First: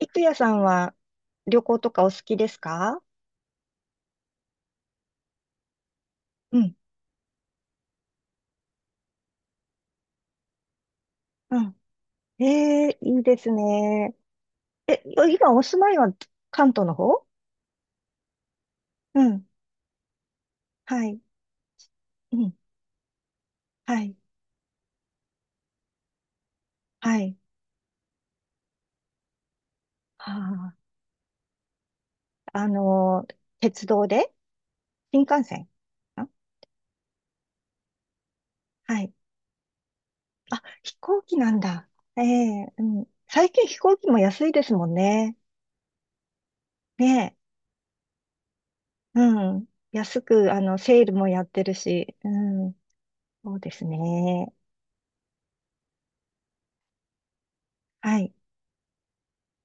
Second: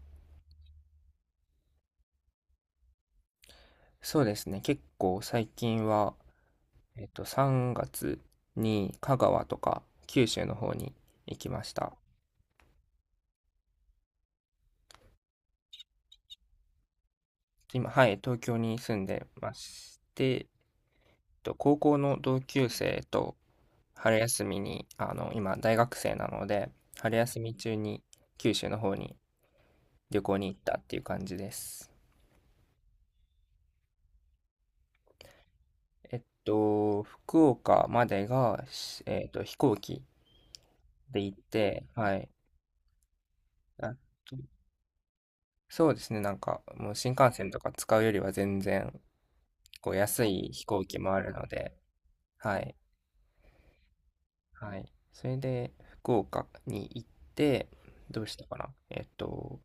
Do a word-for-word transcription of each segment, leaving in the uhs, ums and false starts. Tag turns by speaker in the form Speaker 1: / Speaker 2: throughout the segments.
Speaker 1: いくやさんは旅行とかお好きですか？
Speaker 2: そうですね。結構最近は、
Speaker 1: うん、
Speaker 2: えっと、さんがつに香川とか九州の方に行き
Speaker 1: う
Speaker 2: まし
Speaker 1: ん。
Speaker 2: た。
Speaker 1: ええ、いいですね。え、今お住まいは関東の方？
Speaker 2: 今、はい、東京に住ん
Speaker 1: う
Speaker 2: で
Speaker 1: ん、
Speaker 2: まして、えっ
Speaker 1: はい、
Speaker 2: と、高校の
Speaker 1: う
Speaker 2: 同
Speaker 1: ん、
Speaker 2: 級生と
Speaker 1: はい、
Speaker 2: 春休みに、あの、今、大学生なので、春
Speaker 1: はい。
Speaker 2: 休み中に九州の方に旅行に行っ
Speaker 1: は
Speaker 2: たっていう感じです。
Speaker 1: あ、あのー鉄道で新幹線？
Speaker 2: えっ
Speaker 1: ん
Speaker 2: と、福岡までが、
Speaker 1: は
Speaker 2: し
Speaker 1: い。
Speaker 2: えっと、飛行機
Speaker 1: あ、飛
Speaker 2: で
Speaker 1: 行
Speaker 2: 行
Speaker 1: 機
Speaker 2: っ
Speaker 1: なん
Speaker 2: て、
Speaker 1: だ。
Speaker 2: は
Speaker 1: え
Speaker 2: い。
Speaker 1: え、うん。最近飛
Speaker 2: あ
Speaker 1: 行機も安いですもんね。
Speaker 2: そうですね、なんか、もう新幹
Speaker 1: ね
Speaker 2: 線とか使うよりは全然、
Speaker 1: え、うん。
Speaker 2: こう、
Speaker 1: 安
Speaker 2: 安い
Speaker 1: く、あ
Speaker 2: 飛
Speaker 1: の、
Speaker 2: 行機
Speaker 1: セール
Speaker 2: もあ
Speaker 1: も
Speaker 2: る
Speaker 1: やっ
Speaker 2: の
Speaker 1: てる
Speaker 2: で、
Speaker 1: し、う
Speaker 2: は
Speaker 1: ん。
Speaker 2: い、
Speaker 1: そうですね。
Speaker 2: はい。それで、福岡に行って、
Speaker 1: は
Speaker 2: どう
Speaker 1: い、
Speaker 2: したかなえっと、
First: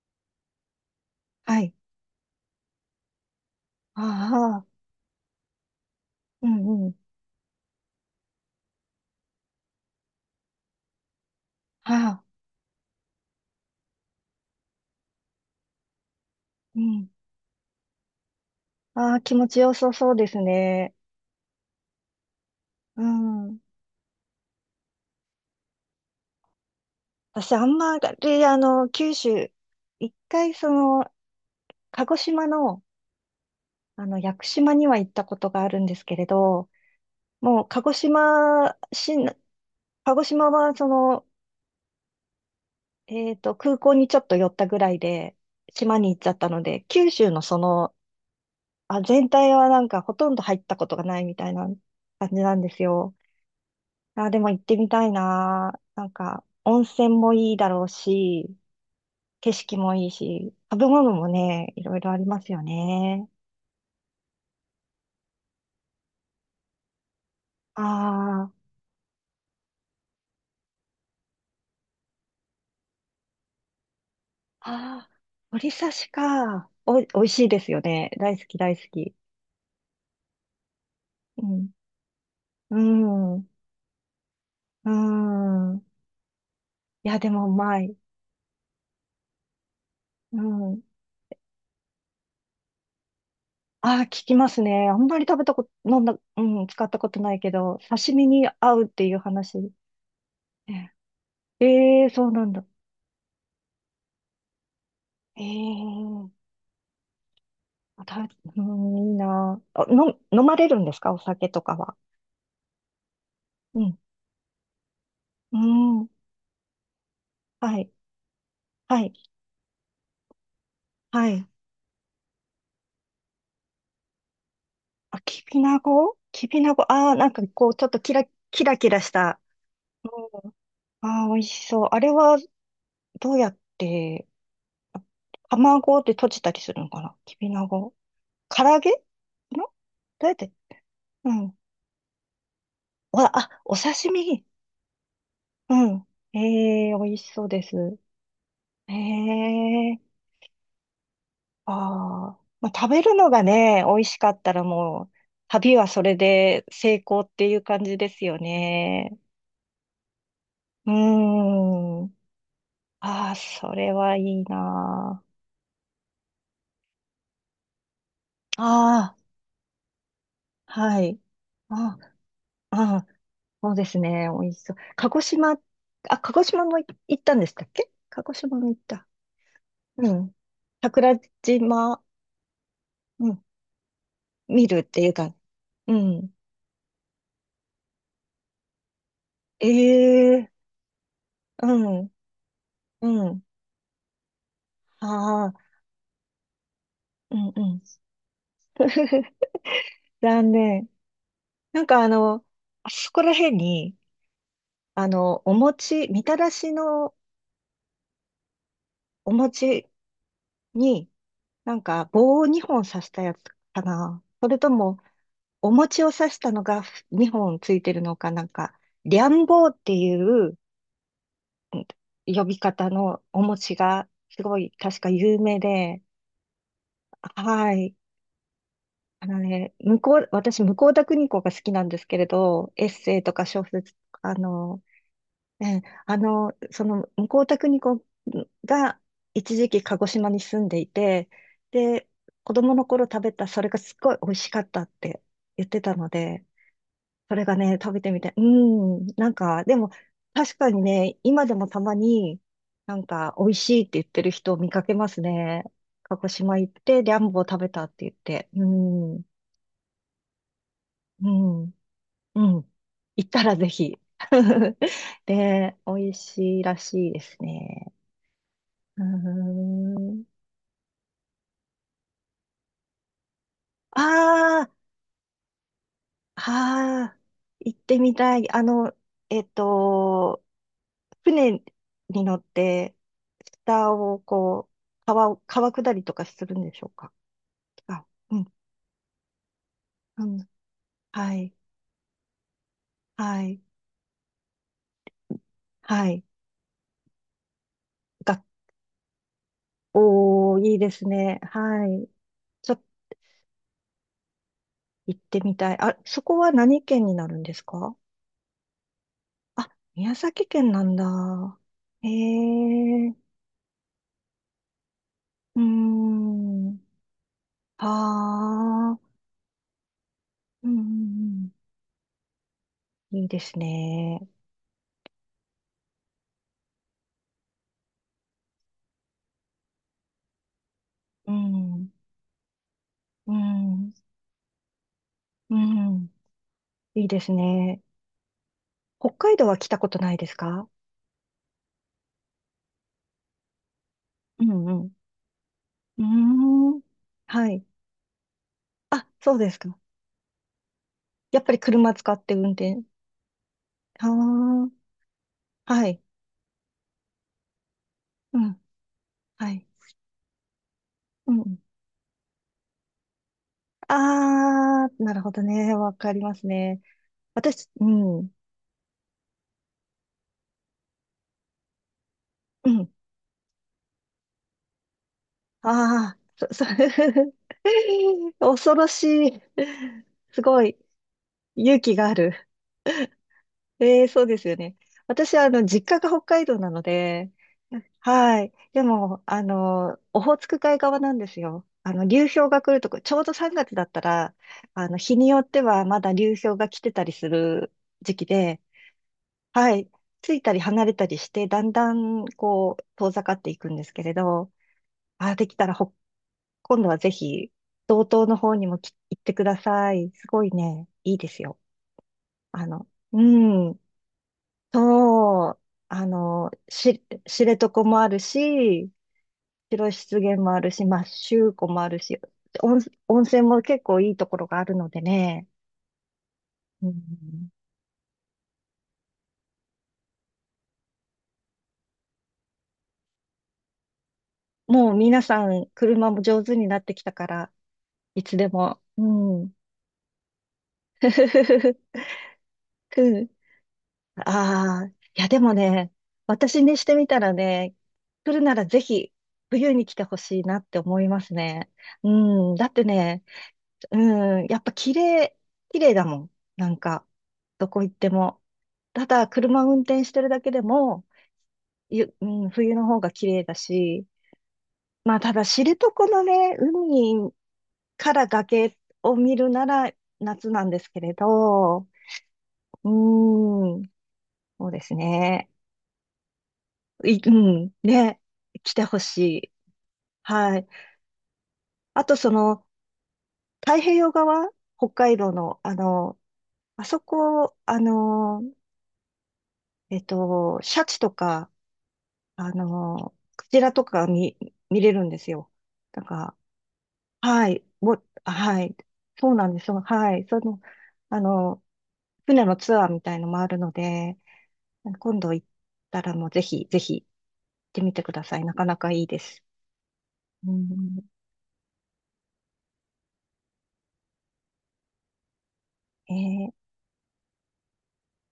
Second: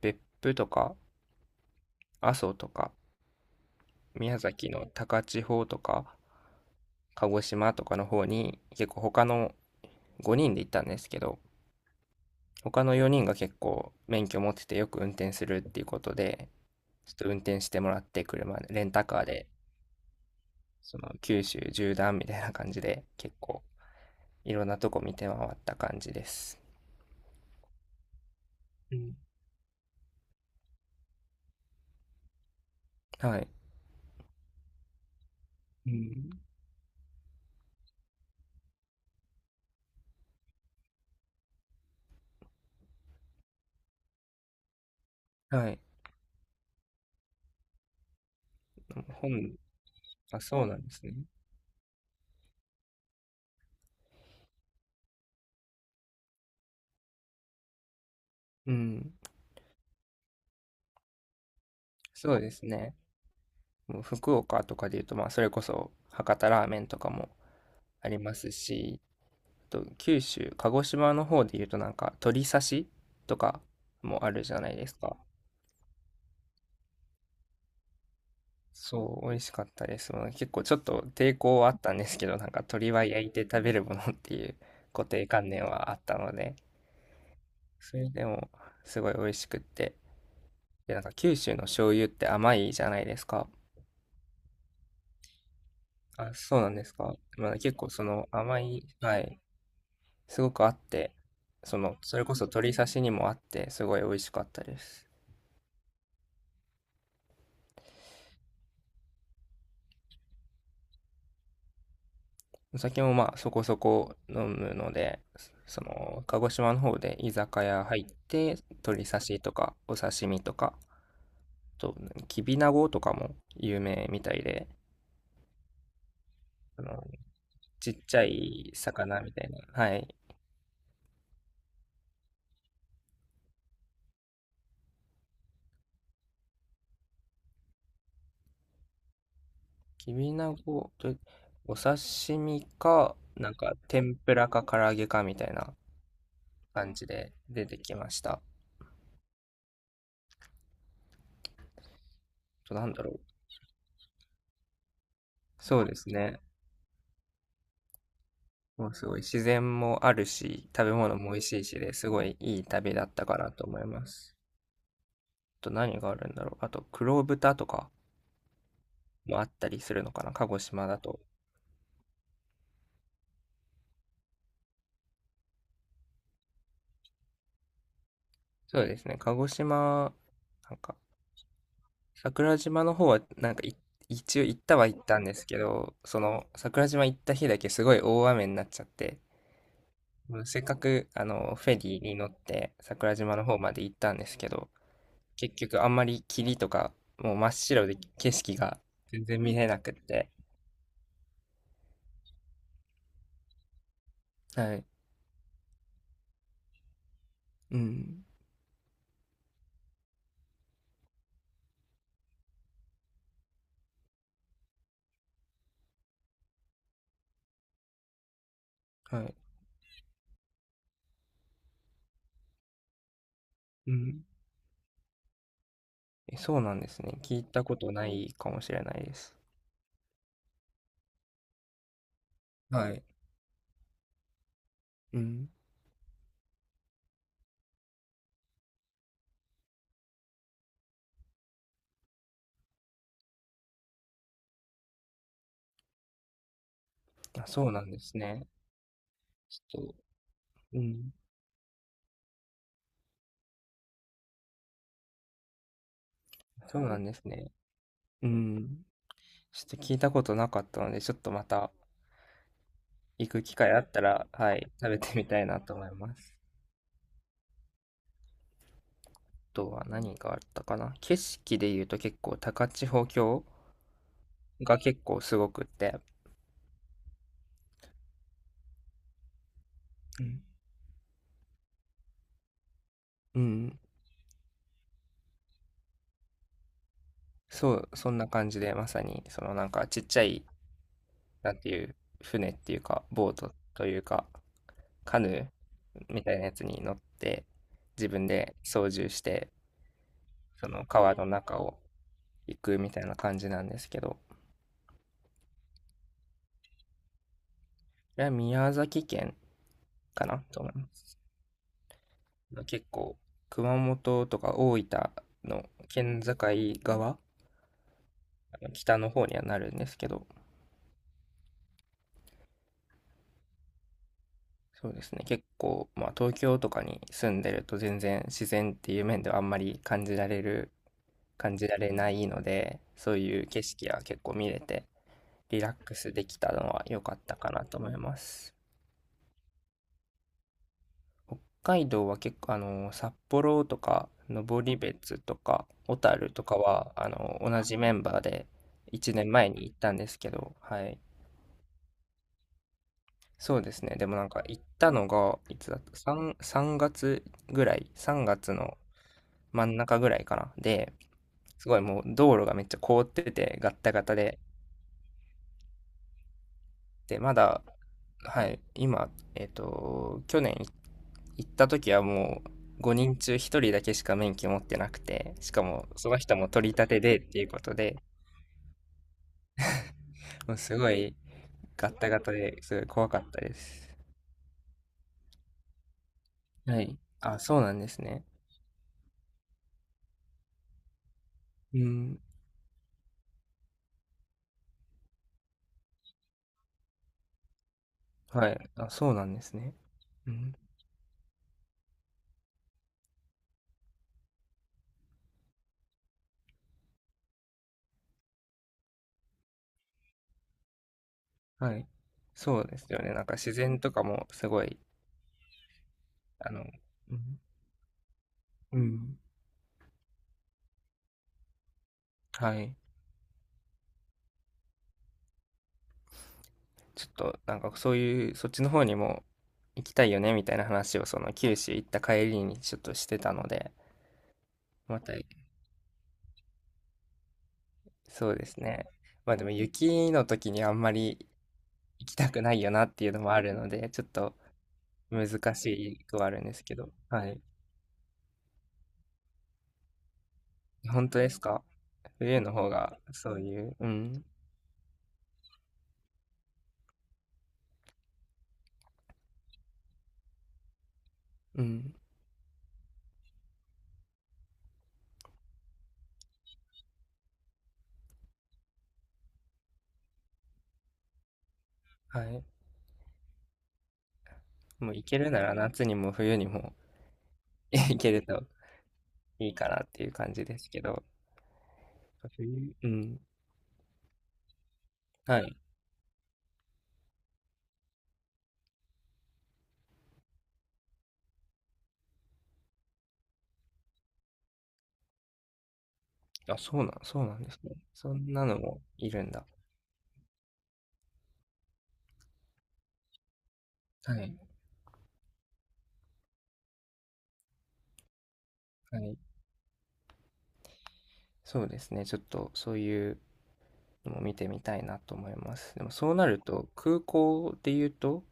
Speaker 2: 別府とか、
Speaker 1: はい。
Speaker 2: 阿蘇とか、
Speaker 1: あ
Speaker 2: 宮崎
Speaker 1: あ。
Speaker 2: の高千穂とか、
Speaker 1: うんうん。
Speaker 2: 鹿児島とかの方に、結構他のごにんで行ったんですけど、
Speaker 1: ああ、
Speaker 2: 他のよにんが結構免許持っててよく運転するっていうことで、
Speaker 1: うん。
Speaker 2: ちょっと運転してもらって車で、レンタ
Speaker 1: あ
Speaker 2: カ
Speaker 1: あ、
Speaker 2: ー
Speaker 1: 気持
Speaker 2: で
Speaker 1: ちよさそうですね。
Speaker 2: その九州縦断みたいな感じ
Speaker 1: う
Speaker 2: で結
Speaker 1: ん。
Speaker 2: 構いろんなとこ見て回った感じです。
Speaker 1: 私、あんまり、あの、
Speaker 2: う
Speaker 1: 九
Speaker 2: ん。
Speaker 1: 州、一回、その、鹿児島の、
Speaker 2: はい。
Speaker 1: あの、屋久島には行ったことがあるん
Speaker 2: う
Speaker 1: ですけれ
Speaker 2: ん。
Speaker 1: ど、もう、鹿児島市、鹿児島は、その、えっと、空港にちょっと寄ったぐらいで、
Speaker 2: はい。
Speaker 1: 島に行っちゃったので、九州のその、あ、全体
Speaker 2: 本、
Speaker 1: はなんか、ほとん
Speaker 2: あ、
Speaker 1: ど入っ
Speaker 2: そう
Speaker 1: た
Speaker 2: なん
Speaker 1: こ
Speaker 2: で
Speaker 1: とが
Speaker 2: すね。
Speaker 1: ないみたいな感じなんですよ。あ、でも行ってみたいな。なんか、温泉もいいだろうし、
Speaker 2: うん。
Speaker 1: 景色もいいし、食べ物もね、いろいろあり
Speaker 2: そう
Speaker 1: ま
Speaker 2: で
Speaker 1: すよ
Speaker 2: すね。
Speaker 1: ね。
Speaker 2: もう福岡とかで言うと、まあ、それこそ博多ラーメンとかもありま
Speaker 1: あ
Speaker 2: すし、あと九州、鹿児島の方で言うとなんか鳥刺しとかもあるじゃな
Speaker 1: あ、
Speaker 2: いです
Speaker 1: ああ、
Speaker 2: か。
Speaker 1: 鶏刺しか。お、美味しいですよね。大好き、大好き。
Speaker 2: そう、美味しかったです。まあ結構ちょっと抵
Speaker 1: う
Speaker 2: 抗
Speaker 1: ん。
Speaker 2: はあったんですけど、なんか
Speaker 1: う
Speaker 2: 鶏は焼いて
Speaker 1: ん。
Speaker 2: 食べるものっていう
Speaker 1: う
Speaker 2: 固定観念
Speaker 1: ん。
Speaker 2: はあったので、
Speaker 1: いや、でもうまい。
Speaker 2: それでもすごい美味しくって。
Speaker 1: うん。
Speaker 2: で、なんか九州の醤油って甘いじゃないですか。
Speaker 1: ああ、聞きますね。あんまり食べたこと、飲んだ、
Speaker 2: あ、
Speaker 1: う
Speaker 2: そう
Speaker 1: ん、
Speaker 2: なん
Speaker 1: 使
Speaker 2: で
Speaker 1: っ
Speaker 2: す
Speaker 1: たこ
Speaker 2: か。
Speaker 1: とないけ
Speaker 2: まあ、結
Speaker 1: ど、
Speaker 2: 構そ
Speaker 1: 刺身
Speaker 2: の
Speaker 1: に
Speaker 2: 甘
Speaker 1: 合う
Speaker 2: い、
Speaker 1: っていう
Speaker 2: はい、
Speaker 1: 話。
Speaker 2: すごくあっ
Speaker 1: ね、
Speaker 2: て、その、
Speaker 1: ええ、
Speaker 2: それ
Speaker 1: そう
Speaker 2: こ
Speaker 1: な
Speaker 2: そ
Speaker 1: んだ。
Speaker 2: 鶏刺しにもあって、すごい美味しかったです。
Speaker 1: ええ、あた、うん、いいなあ。あの、飲まれるんですか？お酒とかは。
Speaker 2: お酒もまあそこそ
Speaker 1: うん。
Speaker 2: こ飲むので、
Speaker 1: う
Speaker 2: そ
Speaker 1: ん。
Speaker 2: の、鹿児島の方で居酒
Speaker 1: は
Speaker 2: 屋
Speaker 1: い。
Speaker 2: 入って、
Speaker 1: は
Speaker 2: 鶏
Speaker 1: い。
Speaker 2: 刺しとかお刺身とか、あ
Speaker 1: はい。
Speaker 2: と、きびなごとかも有名みたいで、
Speaker 1: あ、きびなごきびな
Speaker 2: あ
Speaker 1: ご。
Speaker 2: の、
Speaker 1: ああ、なんかこう、ちょっ
Speaker 2: ち
Speaker 1: と
Speaker 2: っ
Speaker 1: キ
Speaker 2: ち
Speaker 1: ラ、
Speaker 2: ゃ
Speaker 1: キ
Speaker 2: い
Speaker 1: ラキラし
Speaker 2: 魚み
Speaker 1: た。
Speaker 2: たいな。はい。
Speaker 1: うん。ああ、美味しそう。あれは、どうやって、あ卵で閉じたりするのかな？きびなご。唐揚げの、
Speaker 2: き
Speaker 1: どうや
Speaker 2: び
Speaker 1: って、
Speaker 2: なごと、
Speaker 1: うん。
Speaker 2: お刺身か、
Speaker 1: わ、
Speaker 2: なん
Speaker 1: あ、お
Speaker 2: か
Speaker 1: 刺
Speaker 2: 天ぷ
Speaker 1: 身。
Speaker 2: らか唐揚げかみたい
Speaker 1: う
Speaker 2: な
Speaker 1: ん。ええ、
Speaker 2: 感じ
Speaker 1: 美味し
Speaker 2: で
Speaker 1: そうで
Speaker 2: 出
Speaker 1: す。
Speaker 2: てきました。あ
Speaker 1: ええ、ああ、まあ、
Speaker 2: とな
Speaker 1: 食
Speaker 2: ん
Speaker 1: べ
Speaker 2: だろ
Speaker 1: る
Speaker 2: う。
Speaker 1: のがね、美味しかったらもう、旅
Speaker 2: そう
Speaker 1: は
Speaker 2: で
Speaker 1: そ
Speaker 2: す
Speaker 1: れ
Speaker 2: ね。
Speaker 1: で成功っていう感じですよ
Speaker 2: もうす
Speaker 1: ね。
Speaker 2: ごい自然もあるし、食
Speaker 1: う
Speaker 2: べ物も美味しいしで、
Speaker 1: ー
Speaker 2: す
Speaker 1: ん。
Speaker 2: ごいいい旅だった
Speaker 1: ああ、
Speaker 2: かなと
Speaker 1: そ
Speaker 2: 思い
Speaker 1: れ
Speaker 2: ま
Speaker 1: はい
Speaker 2: す。
Speaker 1: いな
Speaker 2: あと何があるんだろう。あと黒豚とか
Speaker 1: あ。あ
Speaker 2: もあったりするのかな、鹿児
Speaker 1: あ、
Speaker 2: 島だ
Speaker 1: はい。
Speaker 2: と。
Speaker 1: ああ、あ、そうですね。美味しそう。鹿児島、あ、鹿児島もい行ったんでしたっけ？鹿児島も行
Speaker 2: そ
Speaker 1: っ
Speaker 2: うです
Speaker 1: た。
Speaker 2: ね、鹿児
Speaker 1: う
Speaker 2: 島、
Speaker 1: ん。
Speaker 2: なんか
Speaker 1: 桜島、
Speaker 2: 桜島の方は
Speaker 1: うん、
Speaker 2: なんかい一応行っ
Speaker 1: 見
Speaker 2: た
Speaker 1: るっ
Speaker 2: は行っ
Speaker 1: ていう
Speaker 2: たんで
Speaker 1: か、
Speaker 2: すけど、
Speaker 1: う
Speaker 2: そ
Speaker 1: ん。
Speaker 2: の桜島行った日だけすごい大雨になっちゃって、
Speaker 1: ええ、
Speaker 2: せっかくあの
Speaker 1: う
Speaker 2: フェリー
Speaker 1: ん、
Speaker 2: に乗って桜
Speaker 1: う
Speaker 2: 島の
Speaker 1: ん。
Speaker 2: 方まで行ったんですけど、
Speaker 1: ああ、
Speaker 2: 結局あんまり霧とか、も
Speaker 1: う
Speaker 2: う真
Speaker 1: ん、
Speaker 2: っ
Speaker 1: うん。
Speaker 2: 白で景色が全然 見えなくって。
Speaker 1: 残念。なんかあの、あそこら辺に、
Speaker 2: はい。
Speaker 1: あの、お餅、みたらしの
Speaker 2: うん。
Speaker 1: お餅に、なんか棒をにほん刺したやつかな。それとも、お餅を刺したのがにほんついてるのかなんか、り
Speaker 2: は
Speaker 1: ゃ
Speaker 2: い。
Speaker 1: ん棒っていううん呼び方のお餅
Speaker 2: う
Speaker 1: が
Speaker 2: ん。
Speaker 1: すごい確か有名で、
Speaker 2: え、そうなんですね。聞いた
Speaker 1: は
Speaker 2: こと
Speaker 1: い。
Speaker 2: ないかもしれないで
Speaker 1: あ
Speaker 2: す。
Speaker 1: のね、向こう、私、向田邦子が好きなんですけれど、エッ
Speaker 2: はい。
Speaker 1: セイとか小説、あの、
Speaker 2: うん。
Speaker 1: ええ、あの、その、向田邦子が一時期鹿児島に住んでいて、で、子供の頃食べた、それがすっごい美味しかったって言ってたので、それ
Speaker 2: あ、
Speaker 1: が
Speaker 2: そう
Speaker 1: ね、
Speaker 2: なん
Speaker 1: 食べ
Speaker 2: で
Speaker 1: て
Speaker 2: す
Speaker 1: みて、う
Speaker 2: ね。
Speaker 1: ん、なん
Speaker 2: ち
Speaker 1: か、で
Speaker 2: ょっ
Speaker 1: も、
Speaker 2: と、
Speaker 1: 確か
Speaker 2: う
Speaker 1: に
Speaker 2: ん。
Speaker 1: ね、今でもたまに、なんか、美味しいって言ってる人を見かけますね。鹿児島行っ
Speaker 2: そうな
Speaker 1: て、
Speaker 2: ん
Speaker 1: リ
Speaker 2: で
Speaker 1: ャ
Speaker 2: す
Speaker 1: ンボを
Speaker 2: ね。
Speaker 1: 食べたって言っ
Speaker 2: う
Speaker 1: て、う
Speaker 2: ん。
Speaker 1: ん、
Speaker 2: ちょっと聞いたことなかったので、ちょっ
Speaker 1: う
Speaker 2: とま
Speaker 1: ん、う
Speaker 2: た
Speaker 1: ん、行
Speaker 2: 行
Speaker 1: った
Speaker 2: く機
Speaker 1: らぜ
Speaker 2: 会あっ
Speaker 1: ひ。
Speaker 2: たら、はい、食べてみたいなと
Speaker 1: で、
Speaker 2: 思
Speaker 1: 美
Speaker 2: い
Speaker 1: 味
Speaker 2: ます。
Speaker 1: しいらしいですね。うー
Speaker 2: あとは何が
Speaker 1: ん。
Speaker 2: あったかな。景色で言うと結構高千穂峡
Speaker 1: ああ、
Speaker 2: が結構すごくって、
Speaker 1: ああ、行ってみたい。あの、えっ
Speaker 2: うん。
Speaker 1: と、船に乗って、
Speaker 2: うん。
Speaker 1: 下をこう、川を、川下りとかするんでしょうか？
Speaker 2: そう、
Speaker 1: あ、
Speaker 2: そんな
Speaker 1: う
Speaker 2: 感
Speaker 1: ん、
Speaker 2: じで、まさに、そのなんかちっちゃ
Speaker 1: う
Speaker 2: い、
Speaker 1: ん、はい、
Speaker 2: なんていう、船っていうか、ボー
Speaker 1: は
Speaker 2: ト
Speaker 1: い、
Speaker 2: というか、カヌー
Speaker 1: はい。
Speaker 2: みたいなやつに乗って、自分
Speaker 1: が、
Speaker 2: で操縦して、
Speaker 1: おー、
Speaker 2: そ
Speaker 1: いい
Speaker 2: の
Speaker 1: です
Speaker 2: 川の
Speaker 1: ね。
Speaker 2: 中を
Speaker 1: はい。
Speaker 2: 行
Speaker 1: ちょ
Speaker 2: く
Speaker 1: っ
Speaker 2: みた
Speaker 1: と
Speaker 2: いな感じなんですけど、こ
Speaker 1: 行ってみたい。あ、そこは何県になるんですか？
Speaker 2: れは宮崎県
Speaker 1: あ、宮
Speaker 2: かな
Speaker 1: 崎
Speaker 2: と思
Speaker 1: 県
Speaker 2: い
Speaker 1: な
Speaker 2: ま
Speaker 1: んだ。
Speaker 2: す。
Speaker 1: へ
Speaker 2: 結
Speaker 1: え、
Speaker 2: 構、熊本とか大分
Speaker 1: うー
Speaker 2: の県境
Speaker 1: ん。
Speaker 2: 側、
Speaker 1: は
Speaker 2: あの北の
Speaker 1: あ、
Speaker 2: 方にはなるんですけど、
Speaker 1: うん、うん、うん、いいですね。
Speaker 2: そうですね。結構、まあ、東京とかに住んでると全然自然っていう面ではあんまり感じられる、
Speaker 1: う
Speaker 2: 感じら
Speaker 1: ん、
Speaker 2: れないので、そう
Speaker 1: う
Speaker 2: いう景色
Speaker 1: ん、
Speaker 2: は結構見れて、
Speaker 1: う
Speaker 2: リラック
Speaker 1: ん、
Speaker 2: スできたのは良
Speaker 1: いい
Speaker 2: かっ
Speaker 1: です
Speaker 2: たかなと
Speaker 1: ね。
Speaker 2: 思います。
Speaker 1: 北海道は来たことないですか？
Speaker 2: 北海道は結構、あの、札幌とか、
Speaker 1: うん、う
Speaker 2: 登
Speaker 1: ん。
Speaker 2: 別とか、小
Speaker 1: うー
Speaker 2: 樽とか
Speaker 1: ん、
Speaker 2: は、あの、
Speaker 1: は
Speaker 2: 同
Speaker 1: い。
Speaker 2: じメンバーで
Speaker 1: あ、
Speaker 2: 1年
Speaker 1: そうで
Speaker 2: 前
Speaker 1: す
Speaker 2: に行っ
Speaker 1: か。
Speaker 2: たんですけど、はい。
Speaker 1: やっぱり車使って運転？
Speaker 2: そうですね。でもなんか行っ
Speaker 1: は
Speaker 2: たのが、いつ
Speaker 1: あ、
Speaker 2: だっ
Speaker 1: は
Speaker 2: た
Speaker 1: い。
Speaker 2: ?さん、さんがつぐらい、3
Speaker 1: う
Speaker 2: 月
Speaker 1: ん、
Speaker 2: の
Speaker 1: はい。
Speaker 2: 真ん中ぐらいかな。で、
Speaker 1: うん。
Speaker 2: すごいもう道路がめっちゃ凍ってて、ガッタガタで。
Speaker 1: あー、なるほどね。わかりますね。
Speaker 2: で、まだ、
Speaker 1: 私、うん、
Speaker 2: はい、今、えっと、去年行った時はもう
Speaker 1: うん。
Speaker 2: ごにん中一人だけしか免許持ってなくて、しかもそ
Speaker 1: あ
Speaker 2: の人
Speaker 1: ー、
Speaker 2: も
Speaker 1: そ、そ、
Speaker 2: 取り立てでっていうことで、
Speaker 1: 恐ろしい。す
Speaker 2: もう
Speaker 1: ご
Speaker 2: す
Speaker 1: い。
Speaker 2: ごい
Speaker 1: 勇
Speaker 2: ガ
Speaker 1: 気
Speaker 2: ッ
Speaker 1: が
Speaker 2: タ
Speaker 1: あ
Speaker 2: ガタ
Speaker 1: る。
Speaker 2: ですごい怖かったです。
Speaker 1: ええ、そうですよね。私は、あの、実家が北海道な
Speaker 2: は
Speaker 1: の
Speaker 2: い。
Speaker 1: で、
Speaker 2: あ、そうなんですね。
Speaker 1: はい。でも、あの、オホーツク海側なんですよ。
Speaker 2: う
Speaker 1: あの、
Speaker 2: ん。
Speaker 1: 流氷が来るとこ、ちょうどさんがつだったら、あの、日によってはまだ流氷が来てたりする時期
Speaker 2: は
Speaker 1: で、
Speaker 2: い。あ、そうなんです
Speaker 1: は
Speaker 2: ね。
Speaker 1: い。
Speaker 2: う
Speaker 1: ついた
Speaker 2: ん。
Speaker 1: り離れたりして、だんだん、こう、遠ざかっていくんですけれど、あ、できたらほ、今度はぜひ、道東の方にもき行ってください。すごいね、いいですよ。
Speaker 2: はい。そ
Speaker 1: あ
Speaker 2: うで
Speaker 1: の、
Speaker 2: すよね。
Speaker 1: う
Speaker 2: なんか自然
Speaker 1: ん。
Speaker 2: とかもすごい、
Speaker 1: そう、あの、
Speaker 2: あの、
Speaker 1: し、
Speaker 2: うん
Speaker 1: 知床もある
Speaker 2: う
Speaker 1: し、
Speaker 2: ん。
Speaker 1: 白湿原もあるし、まあ、周湖もあるし、
Speaker 2: はい。
Speaker 1: 温、温泉も結構いいところがあるのでね、う
Speaker 2: ちょっと、
Speaker 1: ん、
Speaker 2: なんかそういう、そっちの方にも行きたいよね、みたいな話を、その九州行った帰りにちょっとしてたので、
Speaker 1: もう
Speaker 2: また、
Speaker 1: 皆さん車も上手になってきたから、い
Speaker 2: そ
Speaker 1: つ
Speaker 2: うで
Speaker 1: で
Speaker 2: す
Speaker 1: も。
Speaker 2: ね。
Speaker 1: う
Speaker 2: まあでも
Speaker 1: ん。
Speaker 2: 雪の時にあんまり 行きたくないよなっていう
Speaker 1: う
Speaker 2: の
Speaker 1: ん。
Speaker 2: もあるので、ちょっと
Speaker 1: ああ、いや
Speaker 2: 難
Speaker 1: でもね、
Speaker 2: しくはあるんです
Speaker 1: 私
Speaker 2: け
Speaker 1: にし
Speaker 2: ど。
Speaker 1: てみた
Speaker 2: は
Speaker 1: ら
Speaker 2: い。
Speaker 1: ね、来るならぜひ冬に来てほしいなって思い
Speaker 2: 本当
Speaker 1: ま
Speaker 2: で
Speaker 1: す
Speaker 2: すか？
Speaker 1: ね。う
Speaker 2: 冬の
Speaker 1: ん。だ
Speaker 2: 方
Speaker 1: って
Speaker 2: が、
Speaker 1: ね、
Speaker 2: そういう、うん、
Speaker 1: うん、やっぱ綺麗、綺麗だもん。なんか、どこ行っても。ただ、車運転してるだけでも、
Speaker 2: うん。
Speaker 1: ゆ、うん、冬の方が綺麗だし、まあ、ただ、知床のね、海から崖を見るなら夏なんですけれど、
Speaker 2: はい。
Speaker 1: うん、そうで
Speaker 2: も
Speaker 1: す
Speaker 2: う行けるな
Speaker 1: ね。
Speaker 2: ら夏にも冬にも
Speaker 1: い、う ん、
Speaker 2: 行け
Speaker 1: ね、
Speaker 2: ると
Speaker 1: 来てほし
Speaker 2: い
Speaker 1: い。
Speaker 2: いかなっていう感じで
Speaker 1: はい。
Speaker 2: すけど。
Speaker 1: あと、その、
Speaker 2: 冬、うん。
Speaker 1: 太平洋側、北海道
Speaker 2: はい。
Speaker 1: の、あの、あそこ、あの、えっと、シャチとか、あの、クジラとか見、見れるんですよ。だか
Speaker 2: あ、そうなんそう
Speaker 1: ら、
Speaker 2: なん
Speaker 1: は
Speaker 2: です
Speaker 1: い、
Speaker 2: ね。
Speaker 1: もう、
Speaker 2: そんなの
Speaker 1: はい、
Speaker 2: もいるん
Speaker 1: そう
Speaker 2: だ。
Speaker 1: なんですよ。はい、その、あの、船のツアーみたいのもあるの
Speaker 2: は
Speaker 1: で、
Speaker 2: い。い。
Speaker 1: 今度行ったらもうぜひ、ぜひ行ってみてください。なかなか
Speaker 2: は
Speaker 1: いいで
Speaker 2: い。
Speaker 1: す。うん、
Speaker 2: そうですね。ちょっとそういうのも見てみたいなと思います。でもそ
Speaker 1: え
Speaker 2: うなる
Speaker 1: ー
Speaker 2: と、空港で言うと、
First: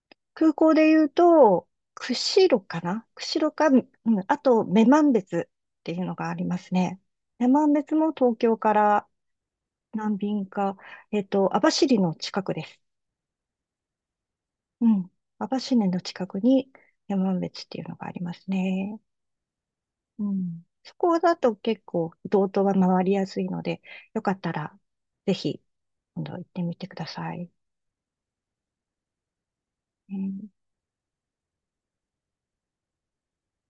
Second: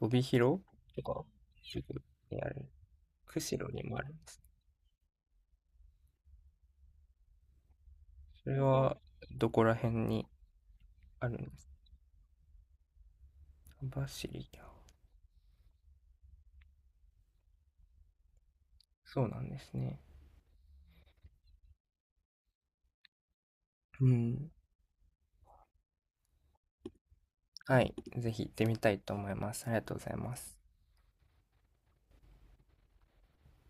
Speaker 2: 帯
Speaker 1: 空
Speaker 2: 広
Speaker 1: 港で
Speaker 2: と
Speaker 1: 言う
Speaker 2: か、
Speaker 1: と、
Speaker 2: 釧路にあ
Speaker 1: 釧路
Speaker 2: る。
Speaker 1: かな、釧路か、
Speaker 2: 釧路
Speaker 1: う
Speaker 2: にもあるんで
Speaker 1: ん、あ
Speaker 2: す。
Speaker 1: と、女満別っていうのがありますね。女満別も東
Speaker 2: そ
Speaker 1: 京
Speaker 2: れ
Speaker 1: か
Speaker 2: は
Speaker 1: ら
Speaker 2: どこら辺
Speaker 1: 何
Speaker 2: に
Speaker 1: 便か、えっ
Speaker 2: あるんで
Speaker 1: と、網
Speaker 2: すか？
Speaker 1: 走の近くです。
Speaker 2: 網走か。
Speaker 1: うん。網走の近くに山別っていうのがありますね。
Speaker 2: そうなんですね。
Speaker 1: うん。そこだと結構、道東は回りやすいので、
Speaker 2: う
Speaker 1: よかっ
Speaker 2: ん。
Speaker 1: たら、ぜひ、今度行ってみてください。
Speaker 2: はい。ぜひ行ってみたいと思います。ありがとうございま
Speaker 1: ね
Speaker 2: す。